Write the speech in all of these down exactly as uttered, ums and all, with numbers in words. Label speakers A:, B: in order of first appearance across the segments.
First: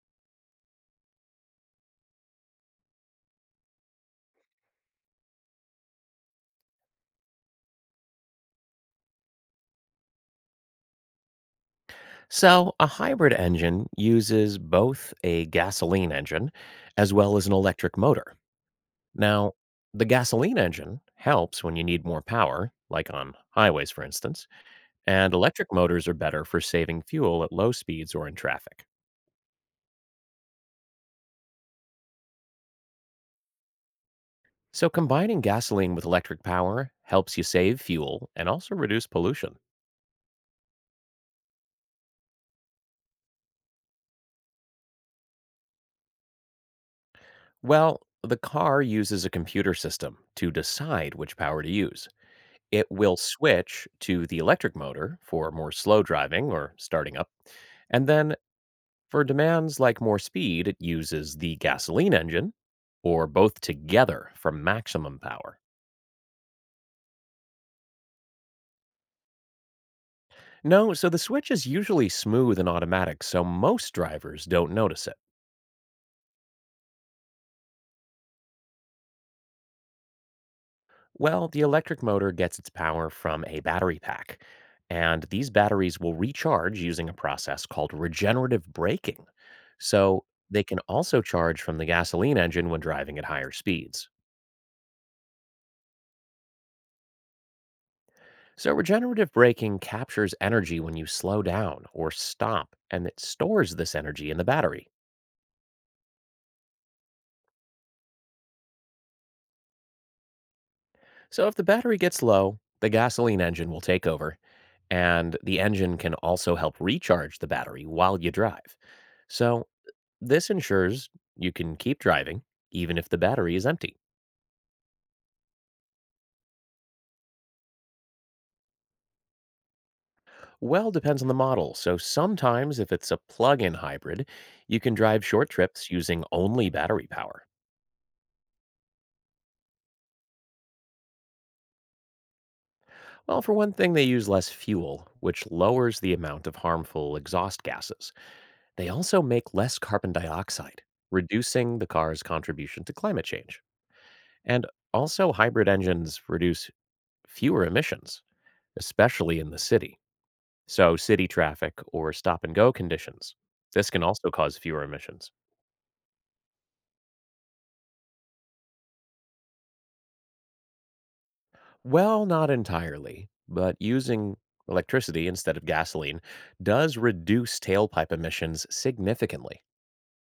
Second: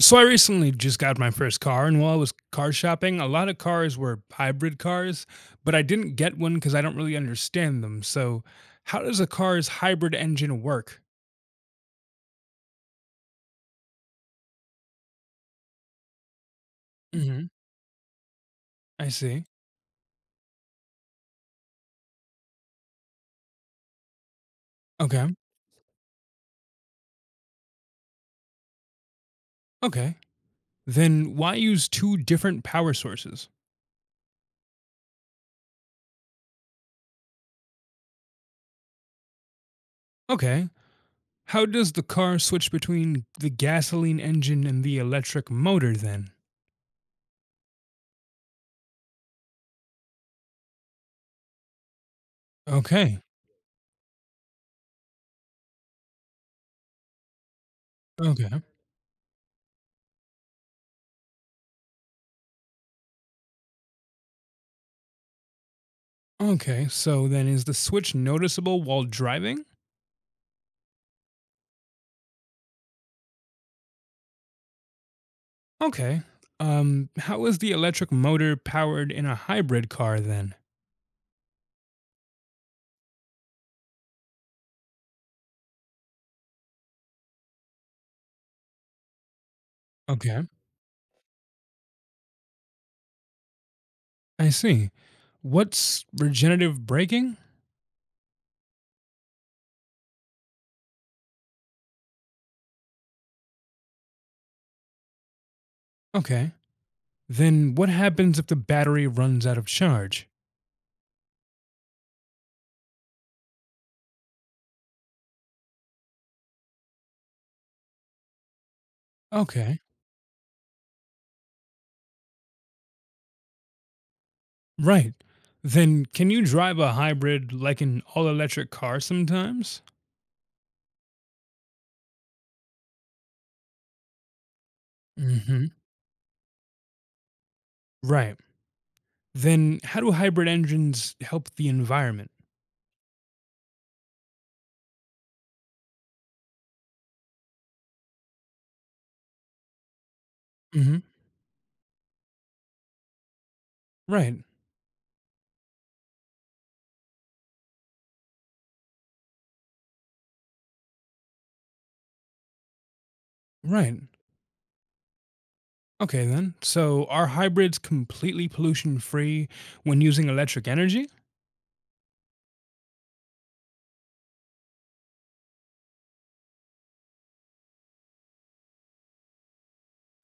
A: So I recently just got my first car, and while I was car shopping, a lot of cars were hybrid cars, but I didn't get one because I don't really understand them. So, how does a car's hybrid engine work?
B: So, a hybrid engine uses both a gasoline engine as well
A: Hmm.
B: as an electric motor.
A: I see.
B: Now, the gasoline engine helps when you need more power, like on highways, for instance,
A: Okay.
B: and electric motors are better for saving fuel at low speeds or in traffic.
A: Okay. Then why use two different power sources?
B: So, combining gasoline with electric power helps you save fuel and also reduce pollution.
A: Okay. How does the car switch between the gasoline engine and the electric motor then?
B: Well, the car uses a computer system to decide which power to use. It will
A: Okay.
B: switch to the electric motor for more slow driving or starting up. And then
A: Okay.
B: for demands like more speed, it uses the gasoline engine or both together for maximum power.
A: Okay. So then is the switch noticeable while driving?
B: No, so the switch is usually smooth and automatic, so most drivers don't notice it.
A: Okay. Um, how is the electric motor powered in a hybrid car then?
B: Well, the electric motor gets its power from a battery pack, and these batteries will recharge using a process called regenerative braking. So
A: Okay.
B: they can also charge from the gasoline engine when driving at higher speeds.
A: I see. What's regenerative braking?
B: So, regenerative braking captures energy when you slow down or stop, and it stores this energy in the battery.
A: Okay. Then what happens if the battery runs out of charge?
B: So, if the battery gets low, the gasoline engine will take over, and the engine can also help recharge the battery while you drive. So,
A: Okay.
B: This ensures you can keep driving even if the battery is empty.
A: Right. Then can you drive a hybrid like an all electric car sometimes?
B: Well, depends on the model. So sometimes, if it's a plug in hybrid, you can drive short
A: Hmm.
B: trips using only battery power.
A: Right. Then how do hybrid engines help the environment?
B: Well, for one thing, they use less fuel, which lowers the amount of harmful exhaust gases. They also make less carbon dioxide,
A: Hmm.
B: reducing the car's contribution to climate change.
A: Right.
B: And also, hybrid engines reduce fewer emissions, especially in the city. So city traffic or stop and go conditions. This
A: Right.
B: can also cause fewer emissions.
A: Okay, then. So are hybrids completely pollution free when using electric energy?
B: Well, not entirely, but using electricity instead of gasoline does reduce tailpipe emissions significantly.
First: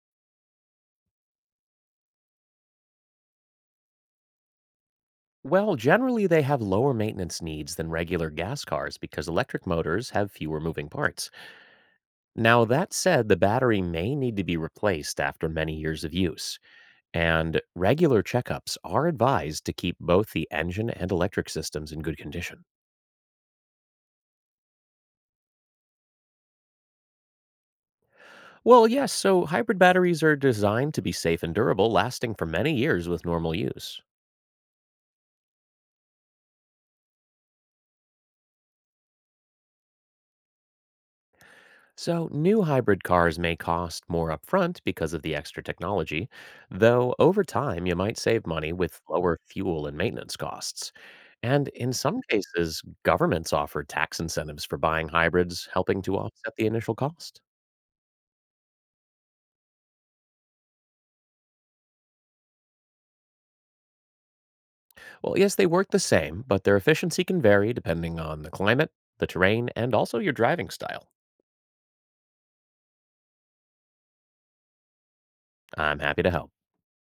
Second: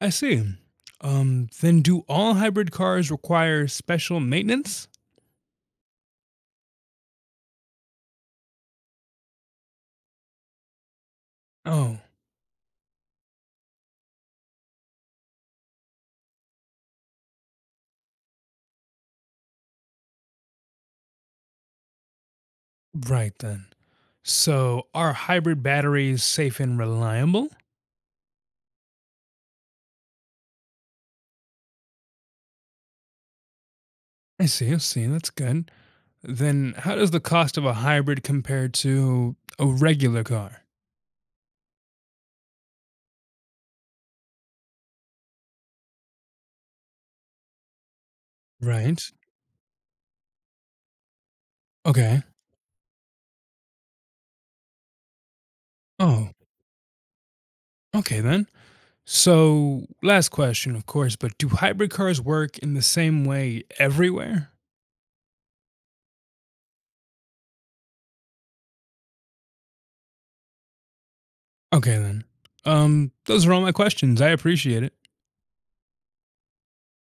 A: I see. Um, then do all hybrid cars require special maintenance?
B: Well, generally, they have lower maintenance needs than regular gas cars because electric motors have fewer moving parts.
A: Oh,
B: Now, that said, the battery may need to be replaced after many years of use, and regular checkups are advised to keep both the engine and electric systems in good condition.
A: right then. So are hybrid batteries safe and reliable?
B: Well, yes, so hybrid batteries are designed to be safe and durable, lasting for many years with normal use.
A: I see, I see. That's good. Then how does the cost of a hybrid compare to a regular car?
B: So, new hybrid cars may cost more upfront because of the extra technology, though over time you might save money with
A: Right.
B: lower fuel and maintenance costs. And in some
A: Okay.
B: cases, governments offer tax incentives for buying hybrids, helping to
A: Oh,
B: offset the initial cost.
A: okay then. So, last question, of course, but do hybrid cars work in the same way everywhere?
B: Well, yes, they work the same, but their efficiency can vary depending on the climate, the terrain, and also your driving style.
A: Okay, then. Um, those are all my questions. I appreciate it.
B: I'm happy to help.